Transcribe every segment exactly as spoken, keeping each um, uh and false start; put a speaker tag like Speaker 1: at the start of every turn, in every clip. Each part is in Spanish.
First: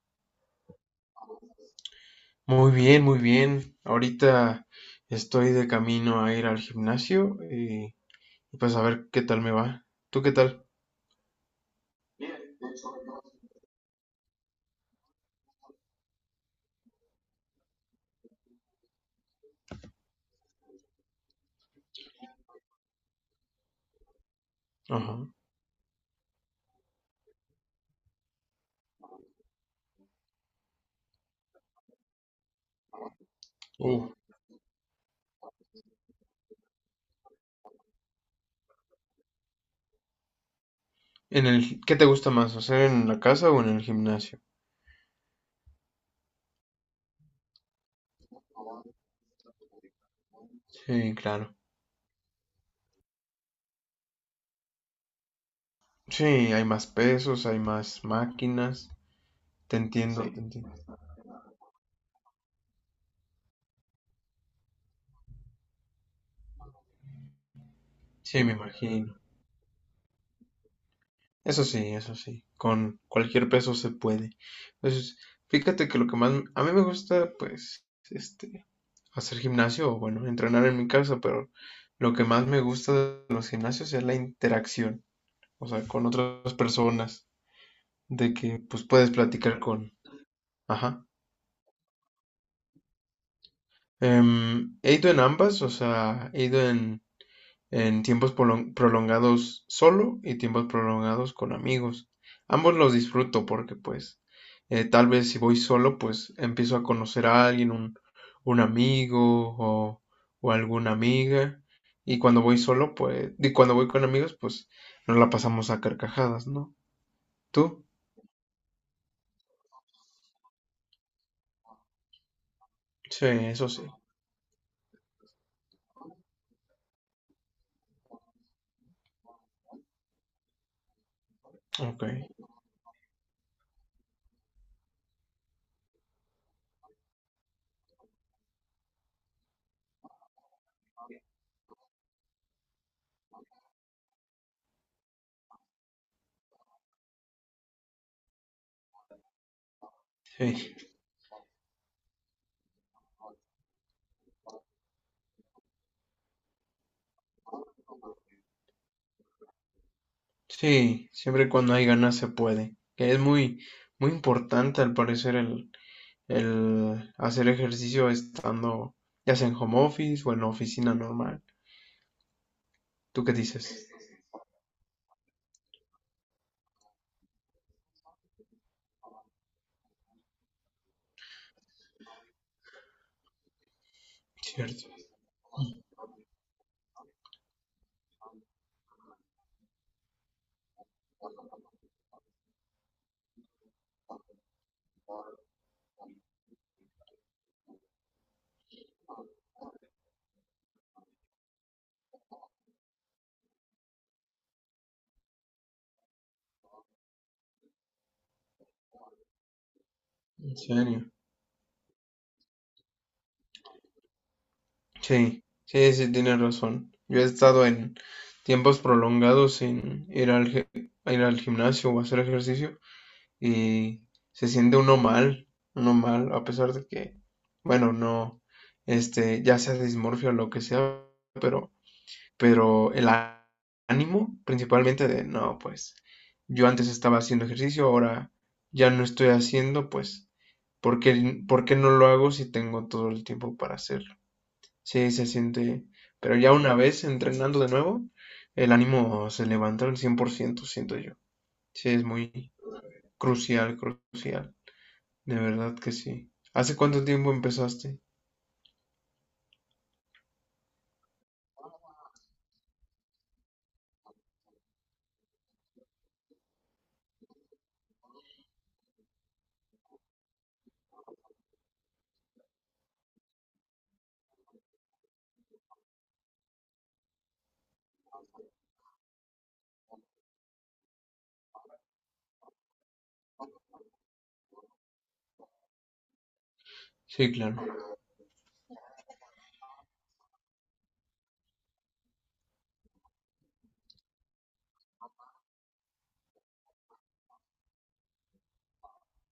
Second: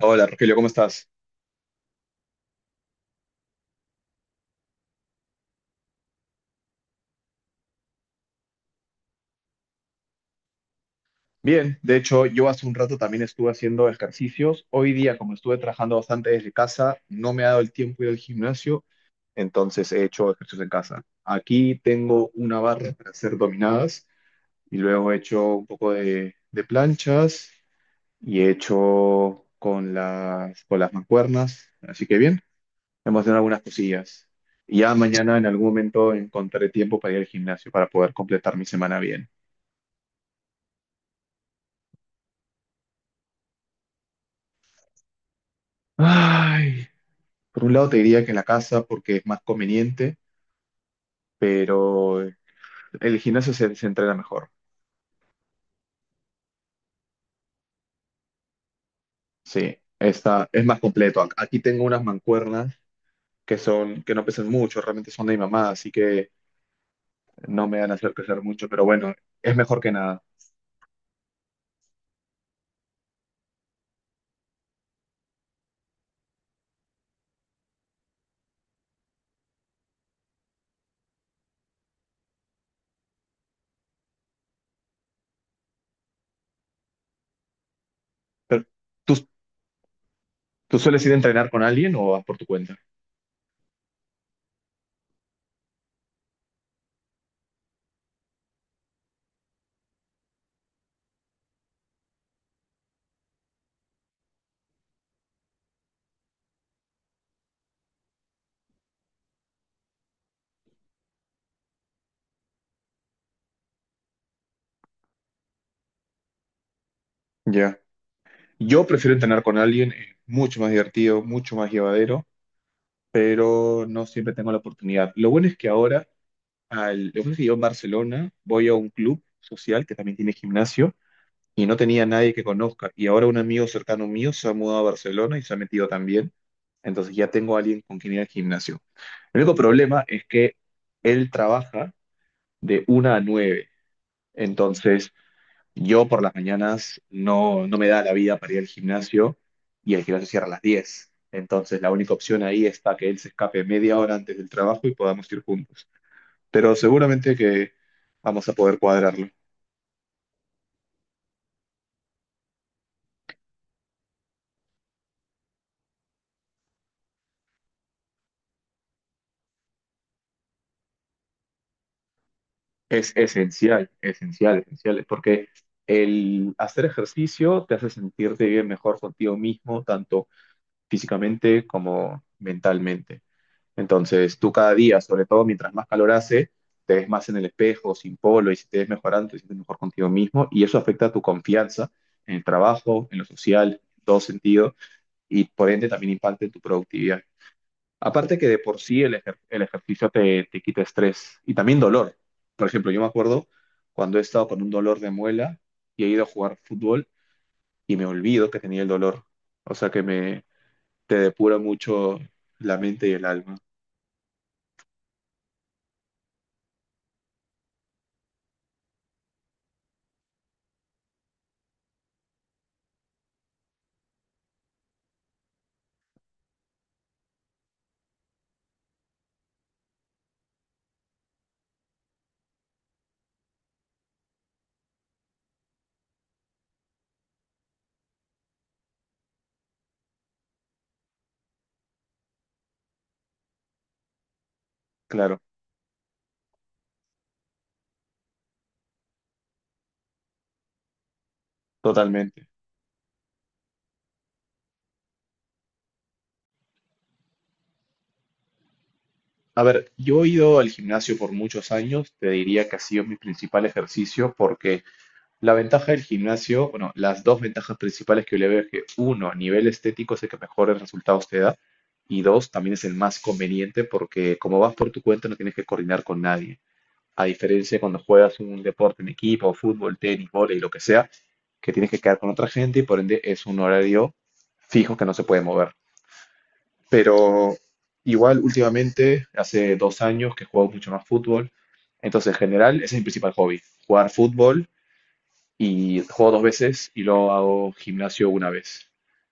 Speaker 1: Hola Rogelio, ¿cómo estás?
Speaker 2: Muy bien, muy bien. Ahorita estoy de camino a ir al gimnasio y pues a ver qué tal me va. ¿Tú qué tal?
Speaker 1: Bien, de hecho yo hace un rato también estuve haciendo ejercicios. Hoy día, como estuve trabajando bastante desde casa, no me ha dado el tiempo de ir al gimnasio, entonces he hecho ejercicios en casa. Aquí tengo una barra para hacer dominadas y luego he
Speaker 2: Ajá.
Speaker 1: hecho un poco de, de planchas y he hecho con las, con las mancuernas. Así que bien, hemos hecho algunas
Speaker 2: Uh,
Speaker 1: cosillas. Y ya mañana en algún momento encontraré tiempo para ir al gimnasio para poder completar mi semana bien.
Speaker 2: en el, ¿Qué te gusta más, hacer en la casa o en el gimnasio?
Speaker 1: Ay. Por un lado te diría que en la casa porque es más conveniente,
Speaker 2: Sí, claro.
Speaker 1: pero el gimnasio se, se entrena mejor.
Speaker 2: Sí, hay más pesos, hay más máquinas.
Speaker 1: Sí,
Speaker 2: Te entiendo, te
Speaker 1: está, es
Speaker 2: entiendo.
Speaker 1: más completo. Ac- Aquí tengo unas mancuernas que son, que no pesan mucho, realmente son de mi mamá, así que no me van a hacer crecer
Speaker 2: Sí, me
Speaker 1: mucho, pero bueno,
Speaker 2: imagino.
Speaker 1: es mejor que nada.
Speaker 2: Eso sí, eso sí. Con cualquier peso se puede. Entonces, fíjate que lo que más a mí me gusta, pues, este, hacer gimnasio o bueno, entrenar en mi casa, pero lo que más me gusta de los gimnasios es la interacción, o sea, con otras personas, de que
Speaker 1: Pero,
Speaker 2: pues puedes
Speaker 1: ¿tú,
Speaker 2: platicar con,
Speaker 1: tú sueles
Speaker 2: ajá.
Speaker 1: ir a entrenar con alguien o vas por tu cuenta?
Speaker 2: Em, he ido en ambas, o sea, he ido en en tiempos prolongados solo y tiempos prolongados con amigos. Ambos los disfruto porque pues eh, tal vez si voy solo pues empiezo a conocer a alguien, un, un amigo o, o alguna amiga. Y cuando voy solo pues, y cuando voy con amigos pues nos la pasamos a carcajadas, ¿no?
Speaker 1: Ya.
Speaker 2: ¿Tú?
Speaker 1: Yo prefiero entrenar con alguien, es mucho más divertido, mucho más llevadero,
Speaker 2: Sí, eso sí.
Speaker 1: pero no siempre tengo la oportunidad. Lo bueno es que ahora al, lo que pasa es que yo en Barcelona voy a un club social que también tiene gimnasio y no
Speaker 2: Ok,
Speaker 1: tenía nadie que conozca. Y ahora un amigo cercano mío se ha mudado a Barcelona y se ha metido también. Entonces ya tengo a alguien con quien ir al gimnasio. El único problema es que él trabaja de una a nueve. Entonces yo por las mañanas no, no me da la vida para ir al gimnasio y el gimnasio cierra a las
Speaker 2: sí.
Speaker 1: diez. Entonces la única opción ahí está que él se escape media hora antes del trabajo y podamos ir juntos, pero seguramente que vamos a poder cuadrarlo.
Speaker 2: Sí, siempre y cuando hay ganas se puede. Que es muy, muy importante al parecer el el hacer ejercicio estando ya sea en home office o en la oficina normal.
Speaker 1: Es
Speaker 2: ¿Tú qué dices?
Speaker 1: esencial, esencial, esencial, porque el hacer ejercicio te hace sentirte bien mejor contigo mismo, tanto físicamente como mentalmente. Entonces, tú cada
Speaker 2: Cierto.
Speaker 1: día, sobre todo mientras más calor hace, te ves más en el espejo, sin polo, y si te ves mejorando, te sientes mejor contigo mismo, y eso afecta a tu confianza en el trabajo, en lo social, en todo sentido, y por ende también impacta en tu productividad. Aparte que de por sí el, ejer- el ejercicio te, te quita estrés y también dolor. Por ejemplo, yo me acuerdo cuando he estado con un dolor de muela y he ido a jugar fútbol y me olvido que tenía el dolor. O sea que me
Speaker 2: ¿En serio?
Speaker 1: te depura mucho la mente y el alma.
Speaker 2: Sí, sí, sí, tienes razón. Yo he estado en tiempos prolongados sin ir al, ge- a ir al gimnasio o hacer ejercicio y se siente uno mal, uno mal, a pesar de que, bueno, no, este, ya sea dismorfia o lo que sea, pero pero el á- ánimo principalmente de, no, pues yo antes estaba haciendo ejercicio, ahora ya no estoy haciendo, pues, ¿por qué, por qué no lo hago si tengo todo el tiempo para hacerlo? Sí, se
Speaker 1: Claro,
Speaker 2: siente, pero ya una vez entrenando de nuevo, el ánimo se levanta al cien por ciento siento yo. Sí, es
Speaker 1: totalmente.
Speaker 2: muy crucial, crucial, de verdad que sí. ¿Hace cuánto tiempo empezaste?
Speaker 1: A ver, yo he ido al gimnasio por muchos años, te diría que ha sido mi principal ejercicio porque la ventaja del gimnasio, bueno, las dos ventajas principales que yo le veo es que uno, a nivel estético es el que mejores resultados te da y dos, también es el más conveniente porque como vas por tu cuenta no tienes que coordinar con nadie. A diferencia de cuando juegas un deporte en equipo, fútbol, tenis, vóley, lo que sea, que tienes que quedar con otra gente y por ende es un horario fijo que no se puede mover.
Speaker 2: Sí,
Speaker 1: Pero
Speaker 2: claro.
Speaker 1: igual últimamente, hace dos años que juego mucho más fútbol, entonces en general ese es mi principal hobby, jugar fútbol y juego dos veces y luego hago gimnasio una vez.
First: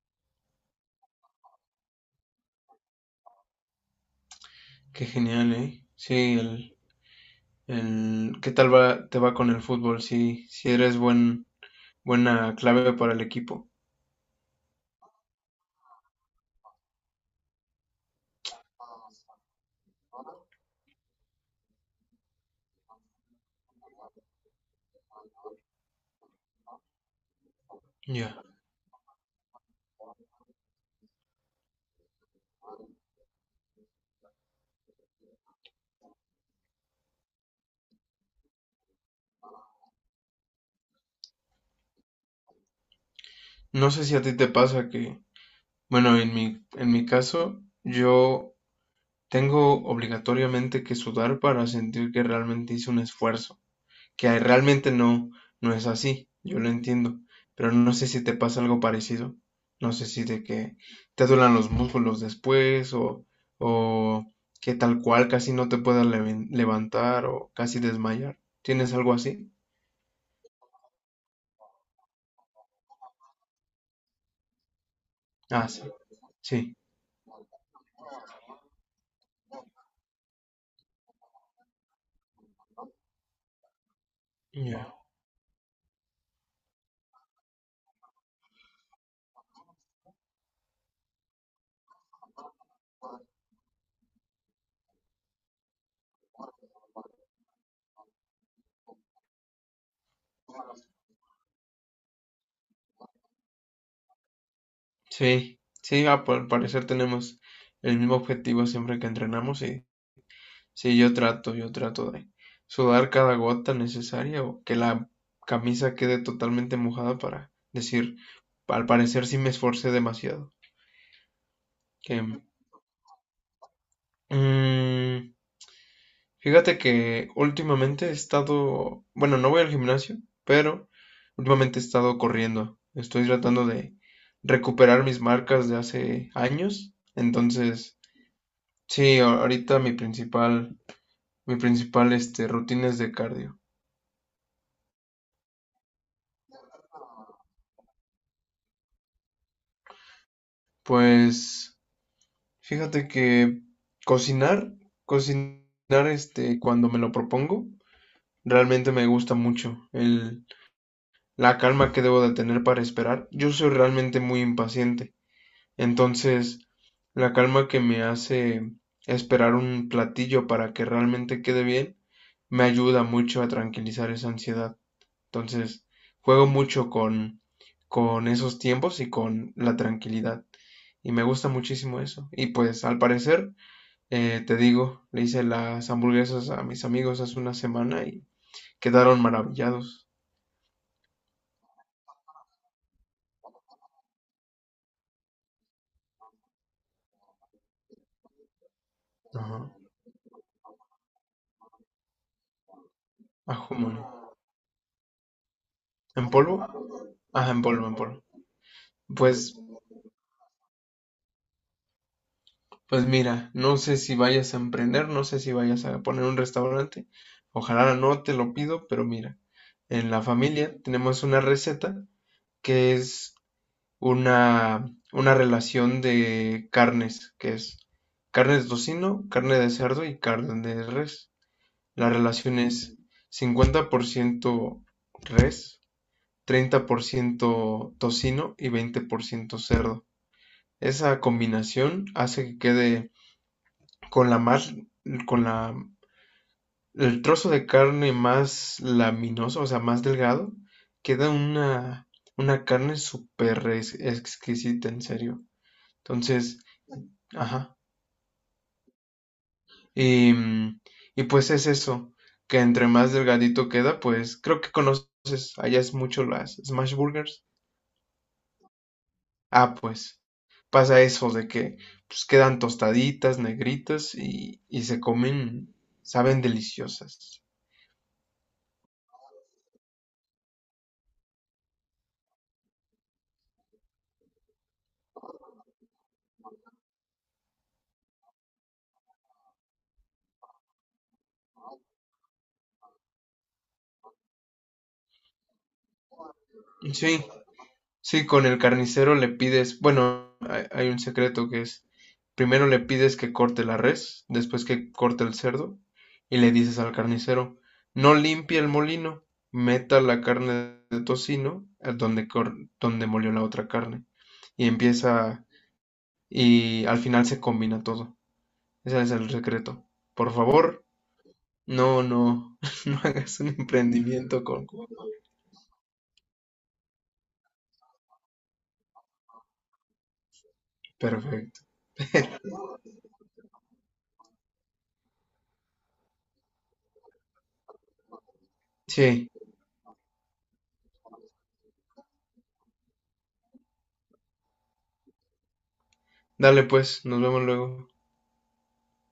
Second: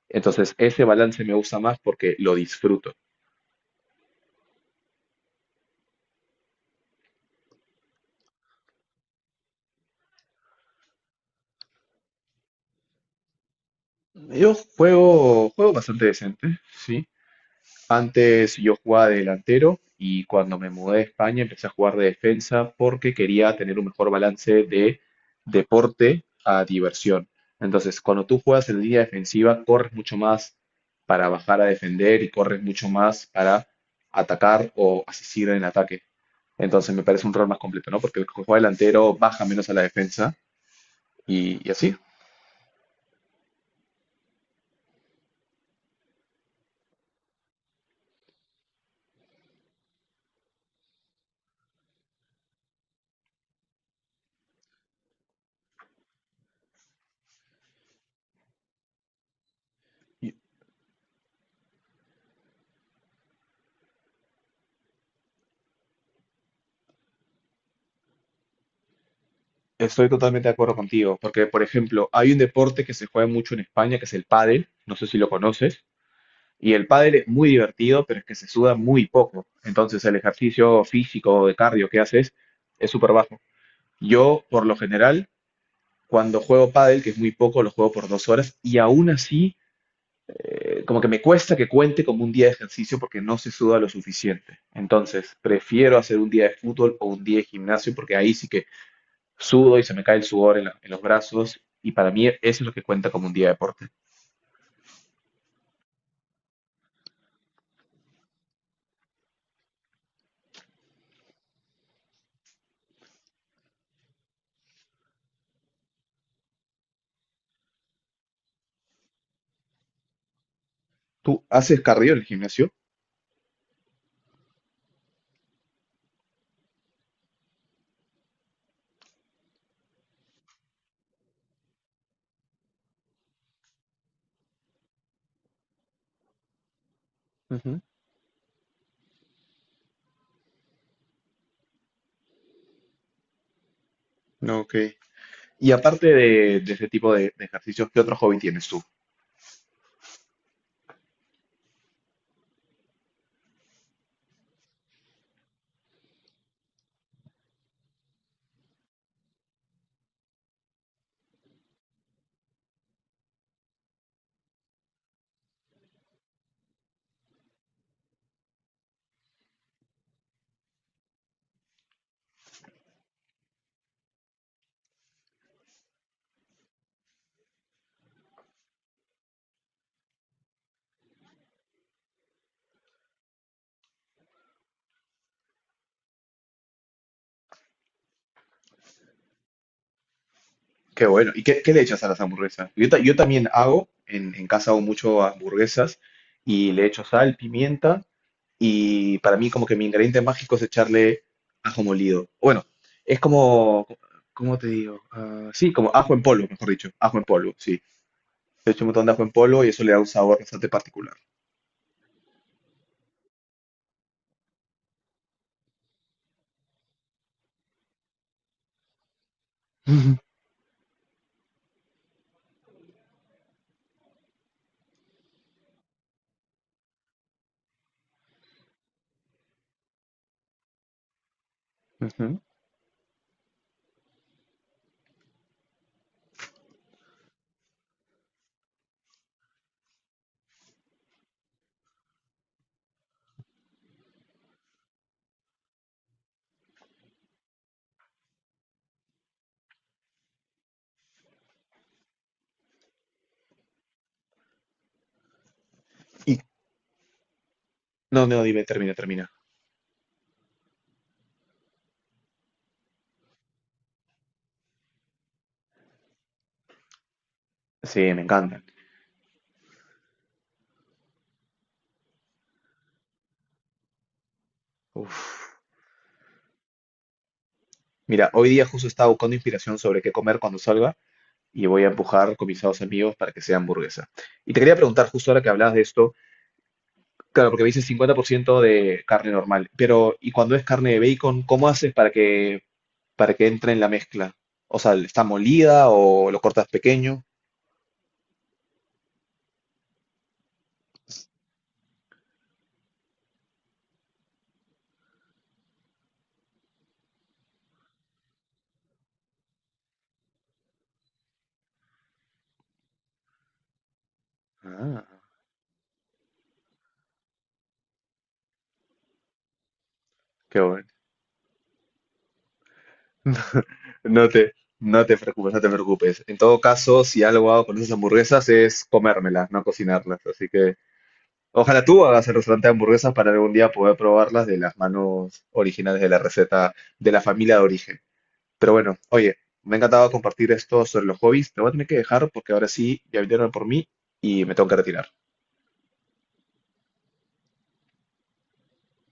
Speaker 1: Entonces, ese balance me gusta más porque lo disfruto.
Speaker 2: Qué genial, ¿eh? Sí, el, en qué tal va, te va con el fútbol, si, si eres buen, buena clave para el equipo.
Speaker 1: Yo juego, juego bastante decente, sí. Entonces yo jugaba de delantero y cuando me mudé a España empecé a jugar de defensa porque quería tener un mejor balance de deporte a diversión. Entonces, cuando
Speaker 2: Ya.
Speaker 1: tú juegas en línea defensiva, corres mucho más para bajar a defender y corres mucho más para atacar o asistir en ataque. Entonces, me parece un rol más completo, ¿no? Porque el que juega delantero baja menos a la defensa y, y así.
Speaker 2: No sé si a ti te pasa que, bueno, en mi, en mi caso, yo tengo obligatoriamente que sudar para sentir que realmente hice un esfuerzo. Que realmente no, no es así, yo lo entiendo, pero no sé si te pasa algo parecido, no sé si
Speaker 1: Y
Speaker 2: de que te duelen los músculos después o, o que tal cual casi no te puedas leven- levantar o casi desmayar. ¿Tienes algo así?
Speaker 1: Estoy totalmente de acuerdo contigo, porque por ejemplo, hay un deporte que se juega mucho en España, que es el pádel, no sé si lo
Speaker 2: Ah, sí,
Speaker 1: conoces.
Speaker 2: sí,
Speaker 1: Y el pádel es muy divertido, pero es que se suda muy poco. Entonces el ejercicio físico de cardio que haces es súper bajo. Yo, por lo
Speaker 2: ya.
Speaker 1: general, cuando juego pádel, que es muy poco, lo juego por dos horas y aún así, eh, como que me cuesta que cuente como un día de ejercicio porque no se suda lo suficiente. Entonces, prefiero hacer un día de fútbol o un día de gimnasio porque ahí sí que sudo y se me cae el sudor en, la- en los brazos y para mí eso es lo que cuenta como un día de deporte.
Speaker 2: Sí, sí, ah, por- al parecer tenemos el mismo objetivo siempre que entrenamos y sí, yo trato, yo trato de sudar cada gota necesaria o que la camisa quede totalmente mojada para decir, al parecer sí me esforcé demasiado.
Speaker 1: ¿Tú haces cardio
Speaker 2: Que,
Speaker 1: en el gimnasio?
Speaker 2: mm, fíjate que últimamente he estado, bueno, no voy al gimnasio, pero últimamente he estado corriendo. Estoy tratando de recuperar mis marcas de hace años. Entonces, sí, a- ahorita mi principal, mi principal, este, rutina es de cardio.
Speaker 1: No, ok. Y aparte de, de ese tipo de, de ejercicios, ¿qué otro hobby tienes tú?
Speaker 2: Pues fíjate que cocinar, cocinar este, cuando me lo propongo, realmente me gusta mucho el, la calma que debo de tener para esperar. Yo soy realmente muy impaciente, entonces la calma que me hace esperar un platillo para que realmente quede bien, me ayuda mucho a tranquilizar esa ansiedad. Entonces, juego mucho con, con esos tiempos y con la tranquilidad. Y me gusta muchísimo eso. Y pues al parecer... Eh, te digo, le hice las hamburguesas a mis amigos hace una semana y quedaron maravillados.
Speaker 1: Qué bueno. ¿Y qué, qué le echas a las hamburguesas? Yo, ta- yo también hago, en, en casa hago mucho hamburguesas y le echo sal, pimienta y para mí
Speaker 2: Ajá.
Speaker 1: como que mi ingrediente mágico es echarle ajo molido. Bueno, es
Speaker 2: Ajo,
Speaker 1: como,
Speaker 2: mole.
Speaker 1: ¿cómo te digo? Ah, sí, como ajo en
Speaker 2: ¿En
Speaker 1: polvo,
Speaker 2: polvo?
Speaker 1: mejor dicho. Ajo en
Speaker 2: Ajá,
Speaker 1: polvo,
Speaker 2: en
Speaker 1: sí.
Speaker 2: polvo, en polvo.
Speaker 1: Le echo un montón de ajo en
Speaker 2: Pues,
Speaker 1: polvo y eso le da un sabor bastante particular.
Speaker 2: pues mira, no sé si vayas a emprender, no sé si vayas a poner un restaurante. Ojalá no te lo pido, pero mira, en
Speaker 1: Ujú.
Speaker 2: la familia tenemos una receta que es una, una relación de carnes, que es carne de tocino, carne de cerdo y carne de res. La
Speaker 1: Ujú.
Speaker 2: relación es: cincuenta por ciento res, treinta por ciento tocino y veinte por ciento cerdo. Esa combinación hace que quede con la más, con la, el trozo de carne más laminoso, o sea, más delgado, queda una, una carne súper exquisita, en serio.
Speaker 1: Y
Speaker 2: Entonces, ajá.
Speaker 1: no, no, dime, termina, termina.
Speaker 2: Y, mm, y pues es eso, que entre más delgadito queda, pues creo que conoces, allá es mucho las smash burgers.
Speaker 1: Sí, me encantan.
Speaker 2: Ah, pues pasa eso de que pues quedan tostaditas, negritas y, y se
Speaker 1: Uf.
Speaker 2: comen, saben deliciosas.
Speaker 1: Mira, hoy día justo estaba buscando inspiración sobre qué comer cuando salga y voy a empujar con mis dos amigos para que sea hamburguesa. Y te quería preguntar justo ahora que hablabas de esto, claro, porque me dices cincuenta por ciento de carne normal, pero ¿y cuando es carne de bacon, cómo haces para que para que entre en la mezcla? O sea, ¿está molida o lo cortas pequeño?
Speaker 2: Sí, sí, con el carnicero le pides, bueno, hay, hay un secreto que es, primero le pides que corte la res, después que corte el cerdo, y le dices al carnicero, no limpie el molino, meta la carne de tocino a donde, cor- donde molió la otra carne, y
Speaker 1: Ah,
Speaker 2: empieza, y al final se combina todo. Ese es el secreto. Por
Speaker 1: qué
Speaker 2: favor,
Speaker 1: bueno.
Speaker 2: no, no, no hagas un
Speaker 1: No
Speaker 2: emprendimiento
Speaker 1: te,
Speaker 2: con...
Speaker 1: no te preocupes, no te preocupes. En todo caso, si algo hago con esas hamburguesas es comérmelas, no cocinarlas. Así que
Speaker 2: Perfecto.
Speaker 1: ojalá tú hagas el restaurante de hamburguesas para algún día poder probarlas de las manos originales de la receta de la familia de origen. Pero bueno,
Speaker 2: Sí,
Speaker 1: oye, me ha encantado compartir esto sobre los hobbies. Te voy a tener que dejar porque ahora sí ya vinieron por mí y me tengo que retirar.
Speaker 2: dale pues, nos vemos luego.